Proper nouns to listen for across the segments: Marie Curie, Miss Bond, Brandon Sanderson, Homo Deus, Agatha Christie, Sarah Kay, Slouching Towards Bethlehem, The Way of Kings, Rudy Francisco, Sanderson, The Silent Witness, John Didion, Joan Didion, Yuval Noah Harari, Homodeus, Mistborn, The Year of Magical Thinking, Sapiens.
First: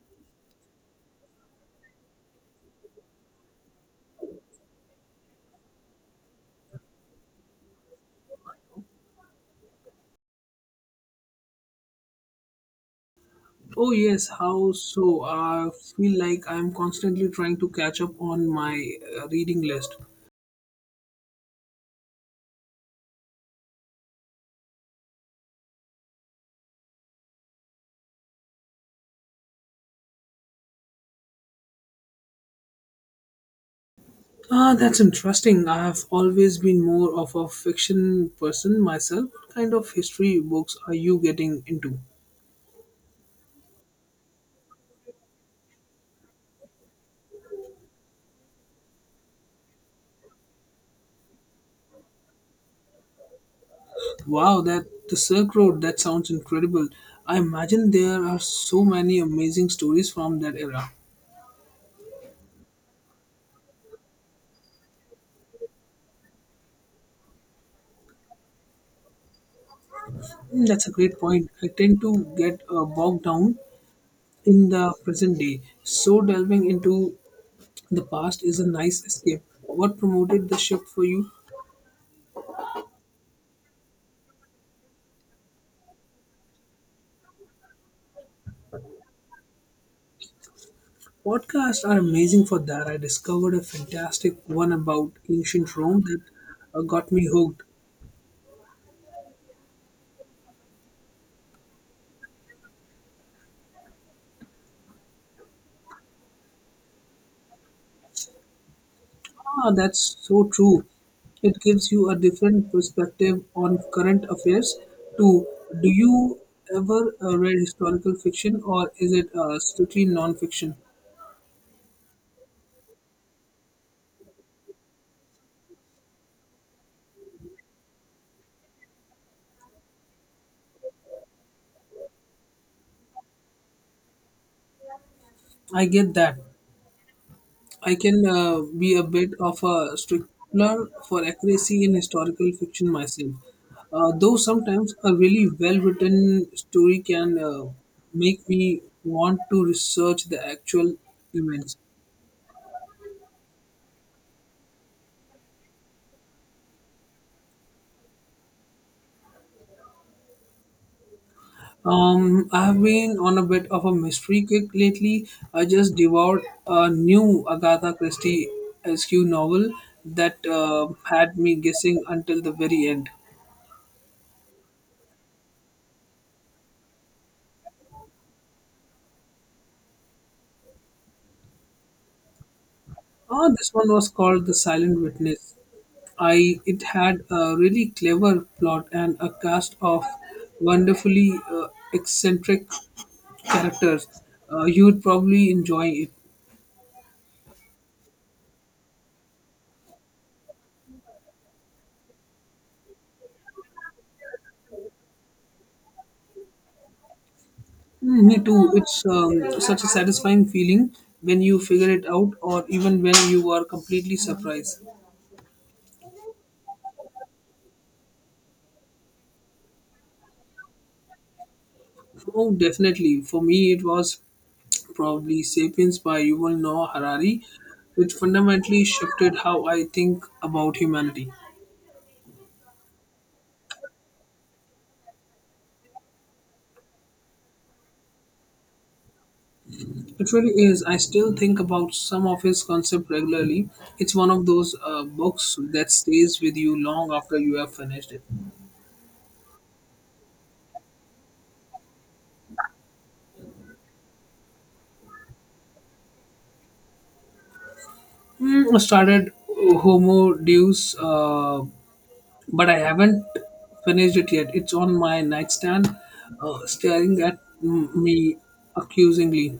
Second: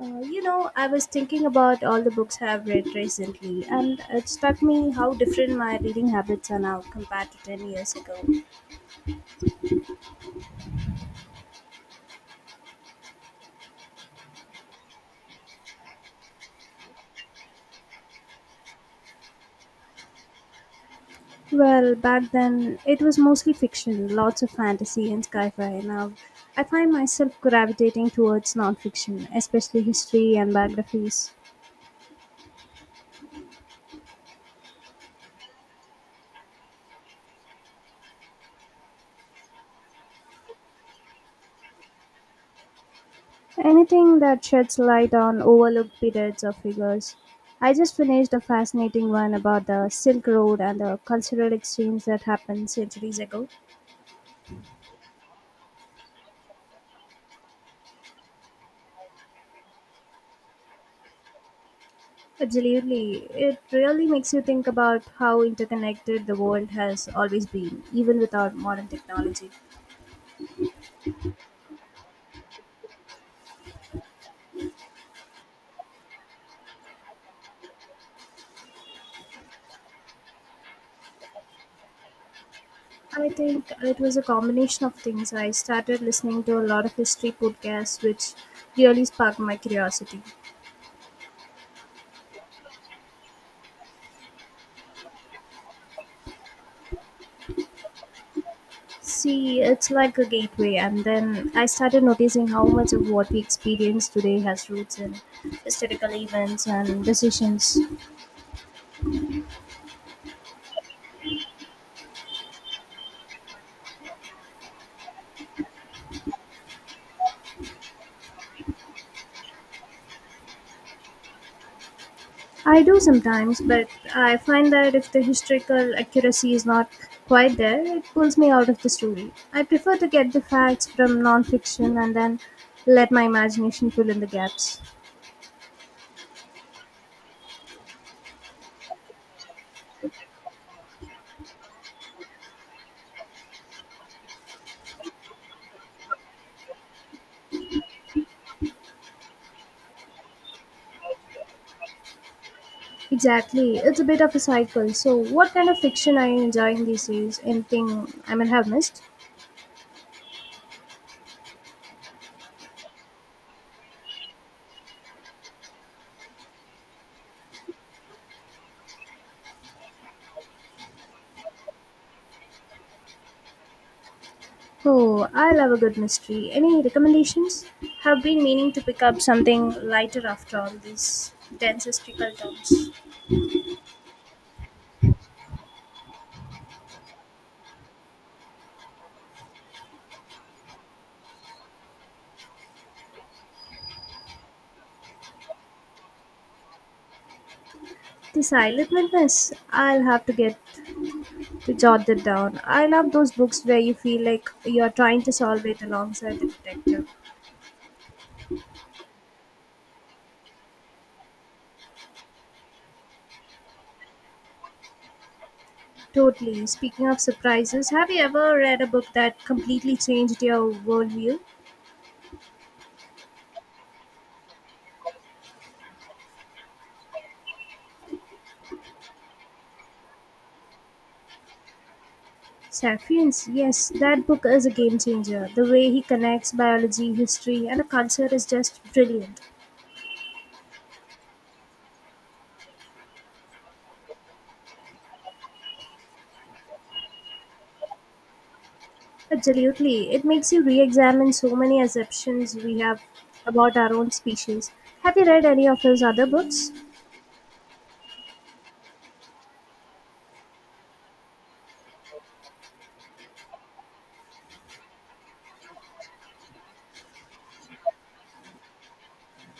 Uh, I was thinking about all the books I've read recently, and it struck me how different my reading habits are now compared to 10 years ago. Oh, yes, how so? I feel like I'm constantly trying to catch up on my reading list. Well, back then, it was mostly fiction, lots of fantasy and sci fi. Now, I find myself gravitating towards nonfiction, especially history and biographies. Ah, that's interesting. I have always been more of a fiction person myself. What kind of history books are you getting into? Anything that sheds light on overlooked periods or figures. I just finished a fascinating one about the Silk Road and the cultural exchange that happened centuries ago. Wow, that the Silk Road, that sounds incredible. I imagine there are so many amazing stories from that era. Absolutely. It really makes you think about how interconnected the world has always been, even without modern technology. Mm, that's a great point. I tend to get bogged down in the present day, so delving into the past is a nice escape. What promoted the shift for you? I think it was a combination of things. I started listening to a lot of history podcasts, which really sparked my curiosity. Podcasts are amazing for that. I discovered a fantastic one about ancient Rome that got me hooked. See, it's like a gateway, and then I started noticing how much of what we experience today has roots in historical events and decisions. Ah, that's so true. It gives you a different perspective on current affairs too. Do you ever read historical fiction, or is it strictly non-fiction? I do sometimes, but I find that if the historical accuracy is not quite there, it pulls me out of the story. I prefer to get the facts from nonfiction and then let my imagination fill in the gaps. I get that. I can be a bit of a stickler for accuracy in historical fiction myself, though sometimes a really well written story can make me want to research the actual events. Exactly, it's a bit of a cycle. So, what kind of fiction are you enjoying these days? Anything I might have missed? I have been on a bit of a mystery kick lately. I just devoured a new Agatha Christie SQ novel that had me guessing until the very end. Oh, I love a good mystery. Any recommendations? Have been meaning to pick up something lighter after all these dense historical terms. Ah, this one was called The Silent Witness. I It had a really clever plot and a cast of wonderfully eccentric characters. You would probably enjoy it. The Silent Witness. I'll have to get to jot that down. I love those books where you feel like you're trying to solve it alongside the detective. Mm, me too. It's such a satisfying feeling when you figure it out, or even when you are completely surprised. Totally. Speaking of surprises, have you ever read a book that completely changed your worldview? Oh, definitely. For me, it was probably *Sapiens* by Yuval Noah Harari, which fundamentally shifted how I think about humanity. Sapiens, yes, that book is a game changer. The way he connects biology, history, and the culture is just brilliant. It really is. I still think about some of his concept regularly. It's one of those books that stays with you long after you have finished it. Absolutely. It makes you re examine so many assumptions we have about our own species. Have you read any of his other books? Mm, I started Homo Deus, but I haven't finished it yet. It's on my nightstand, staring at me accusingly.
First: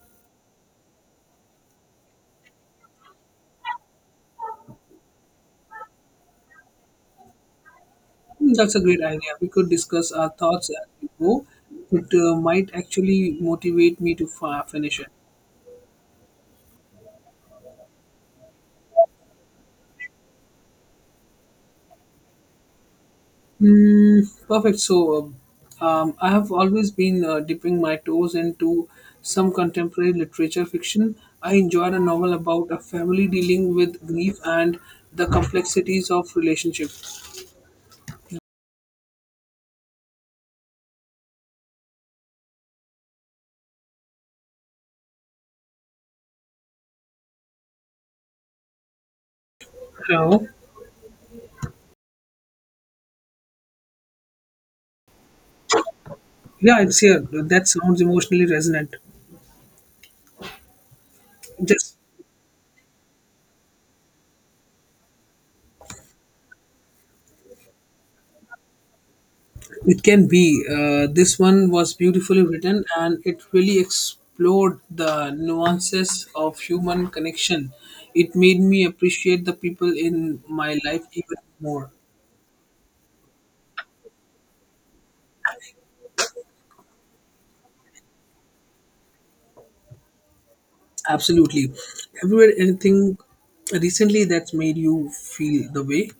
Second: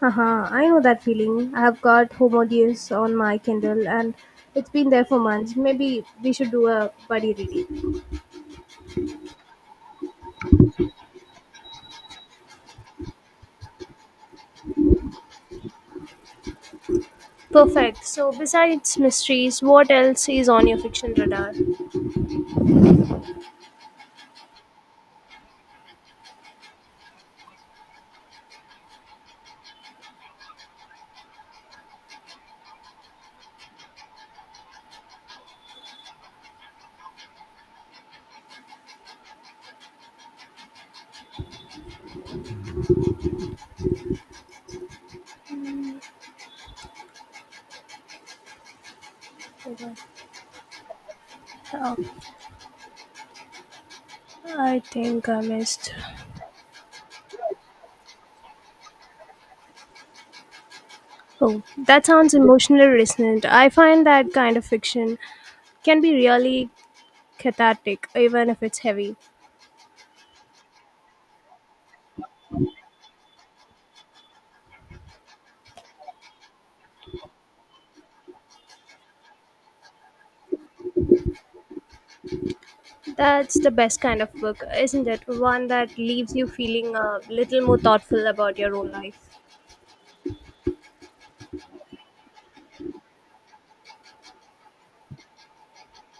Haha, I know that feeling. I have got Homodeus on my Kindle and it's been there for months. Maybe we should do a buddy reading. Mm, that's a great idea. We could discuss our thoughts as we go. It might actually motivate me to finish it. Perfect. So, besides mysteries, what else is on your fiction radar? Hmm. Perfect. So, I have always been dipping my toes into some contemporary literature fiction. I enjoyed a novel about a family dealing with grief and the complexities of relationship. Hello. Oh, I think I missed. Yeah, it's here. That sounds emotionally resonant. Oh, Just that sounds emotionally resonant. I find that kind of fiction can be really cathartic, even if it's heavy. it can be. This one was beautifully written, and it really explored the nuances of human connection. It made me appreciate the people in my life even more. That's the best kind of book, isn't it? One that leaves you feeling a little more thoughtful about your own life. Absolutely. Have you read anything recently that's made you feel the way?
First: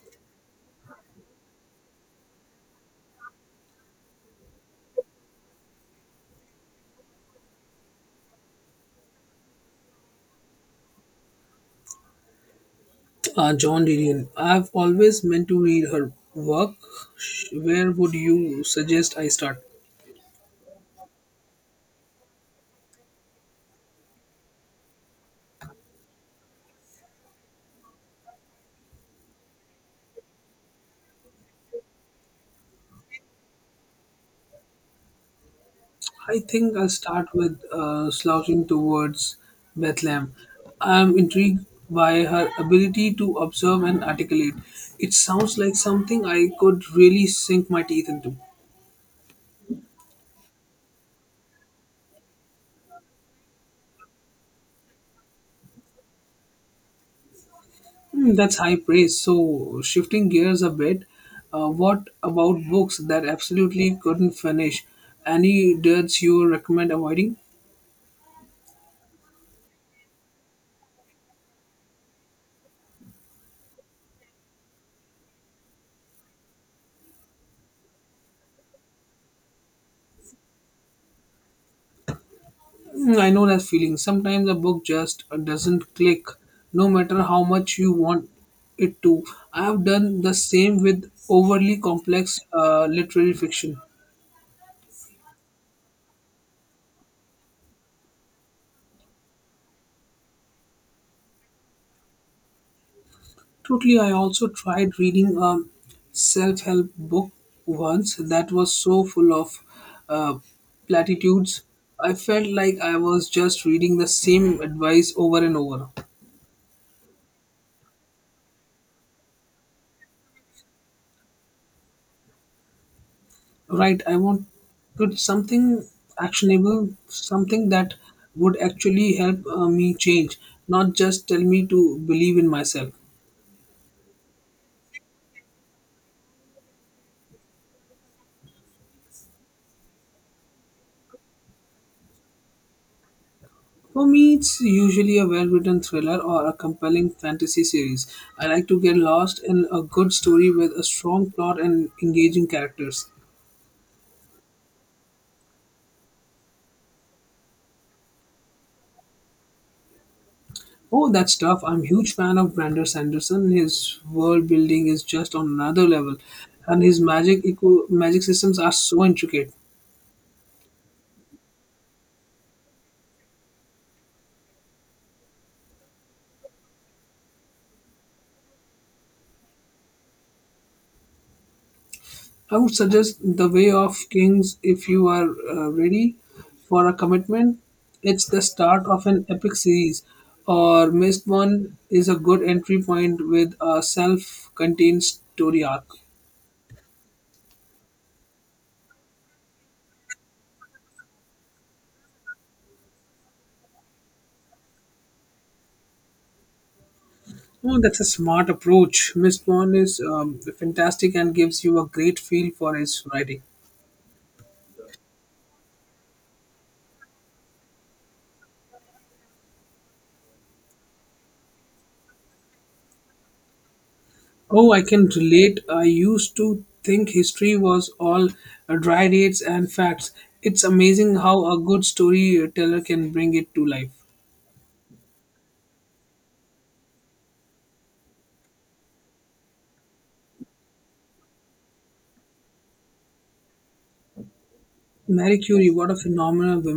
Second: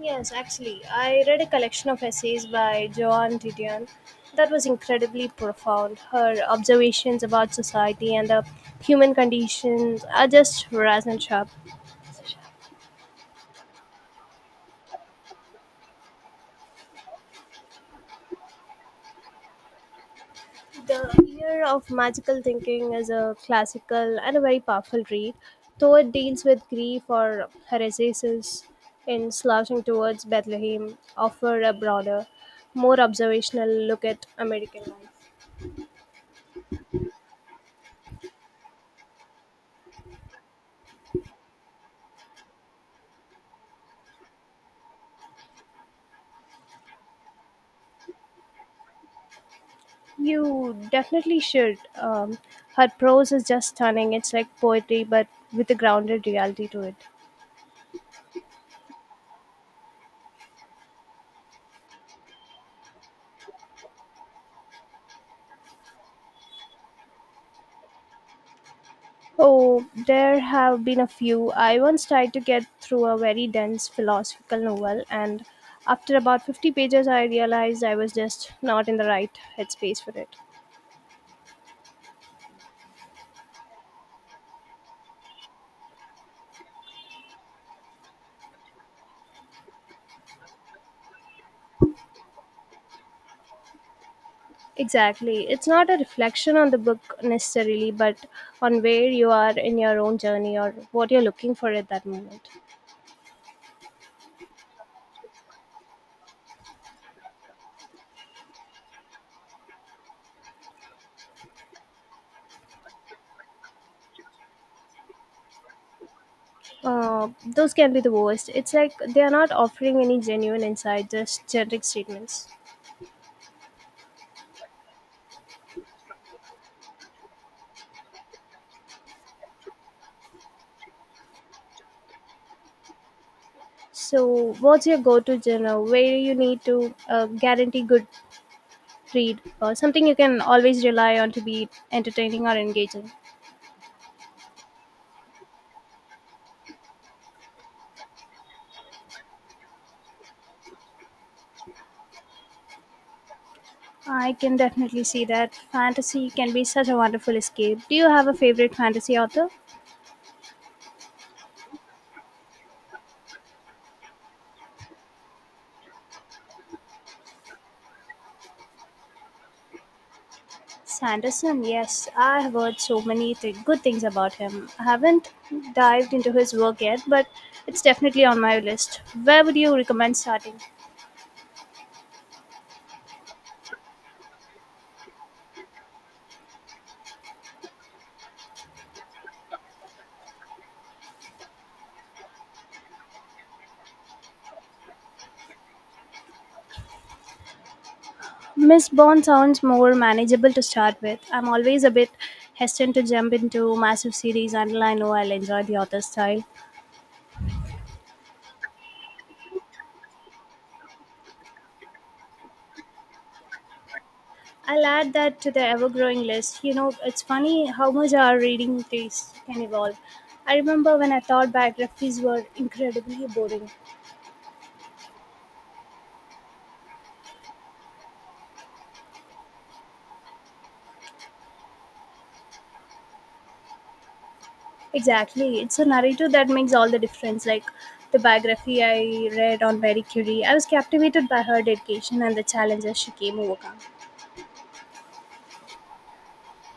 Yes, actually, I read a collection of essays by Joan Didion that was incredibly profound. Her observations about society and the human conditions are just razor sharp. John Didion. I've always meant to read her work. Where would you suggest I start? The Year of Magical Thinking is a classical and a very powerful read, though it deals with grief or her essays in Slouching Towards Bethlehem offer a broader, more observational look at American life. I think I'll start with Slouching Towards Bethlehem. I'm intrigued by her ability to observe and articulate. It sounds like something I could really sink my teeth into. You definitely should. Her prose is just stunning. It's like poetry, but with a grounded reality to it. Hmm, that's high praise. So, shifting gears a bit, what about books that absolutely couldn't finish? Any duds you recommend avoiding? Oh, there have been a few. I once tried to get through a very dense philosophical novel, and after about 50 pages, I realized I was just not in the right headspace for it. Hmm, I know that feeling. Sometimes a book just doesn't click, no matter how much you want it to. I have done the same with overly complex literary fiction. Exactly. It's not a reflection on the book necessarily, but on where you are in your own journey or what you're looking for at that moment. Totally, I also tried reading a self help book once that was so full of uh, platitudes. I felt like I was just reading the same advice over and over. Uh, those can be the worst. It's like they are not offering any genuine insight, just generic statements. Right, I wanted something actionable, something that would actually help me change, not just tell me to believe in myself. So, what's your go-to genre where you need to guarantee good read or something you can always rely on to be entertaining or engaging? For me, it's usually a well written thriller or a compelling fantasy series. I like to get lost in a good story with a strong plot and engaging characters. I can definitely see that fantasy can be such a wonderful escape. Do you have a favorite fantasy author? Oh, that stuff. I'm a huge fan of Brandon Sanderson. His world building is just on another level, and his magic systems are so intricate. Sanderson, yes, I have heard so many good things about him. I haven't dived into his work yet, but it's definitely on my list. Where would you recommend starting? I would suggest The Way of Kings if you are ready for a commitment. It's the start of an epic series, or Missed One is a good entry point with a self contained story arc. Miss Bond sounds more manageable to start with. I'm always a bit hesitant to jump into massive series until I know I'll enjoy the author's style. Oh, that's a smart approach. Missed One is fantastic and gives you a great feel for his writing. I'll add that to the ever growing list. You know, it's funny how much our reading tastes can evolve. I remember when I thought biographies were incredibly boring. Oh, I can relate. I used to think history was all dry dates and facts. It's amazing how a good storyteller can bring it to life. Exactly. It's a narrator that makes all the difference. Like the biography I read on Marie Curie, I was captivated by her dedication and the challenges she came overcome. Marie Curie, what a phenomenal woman!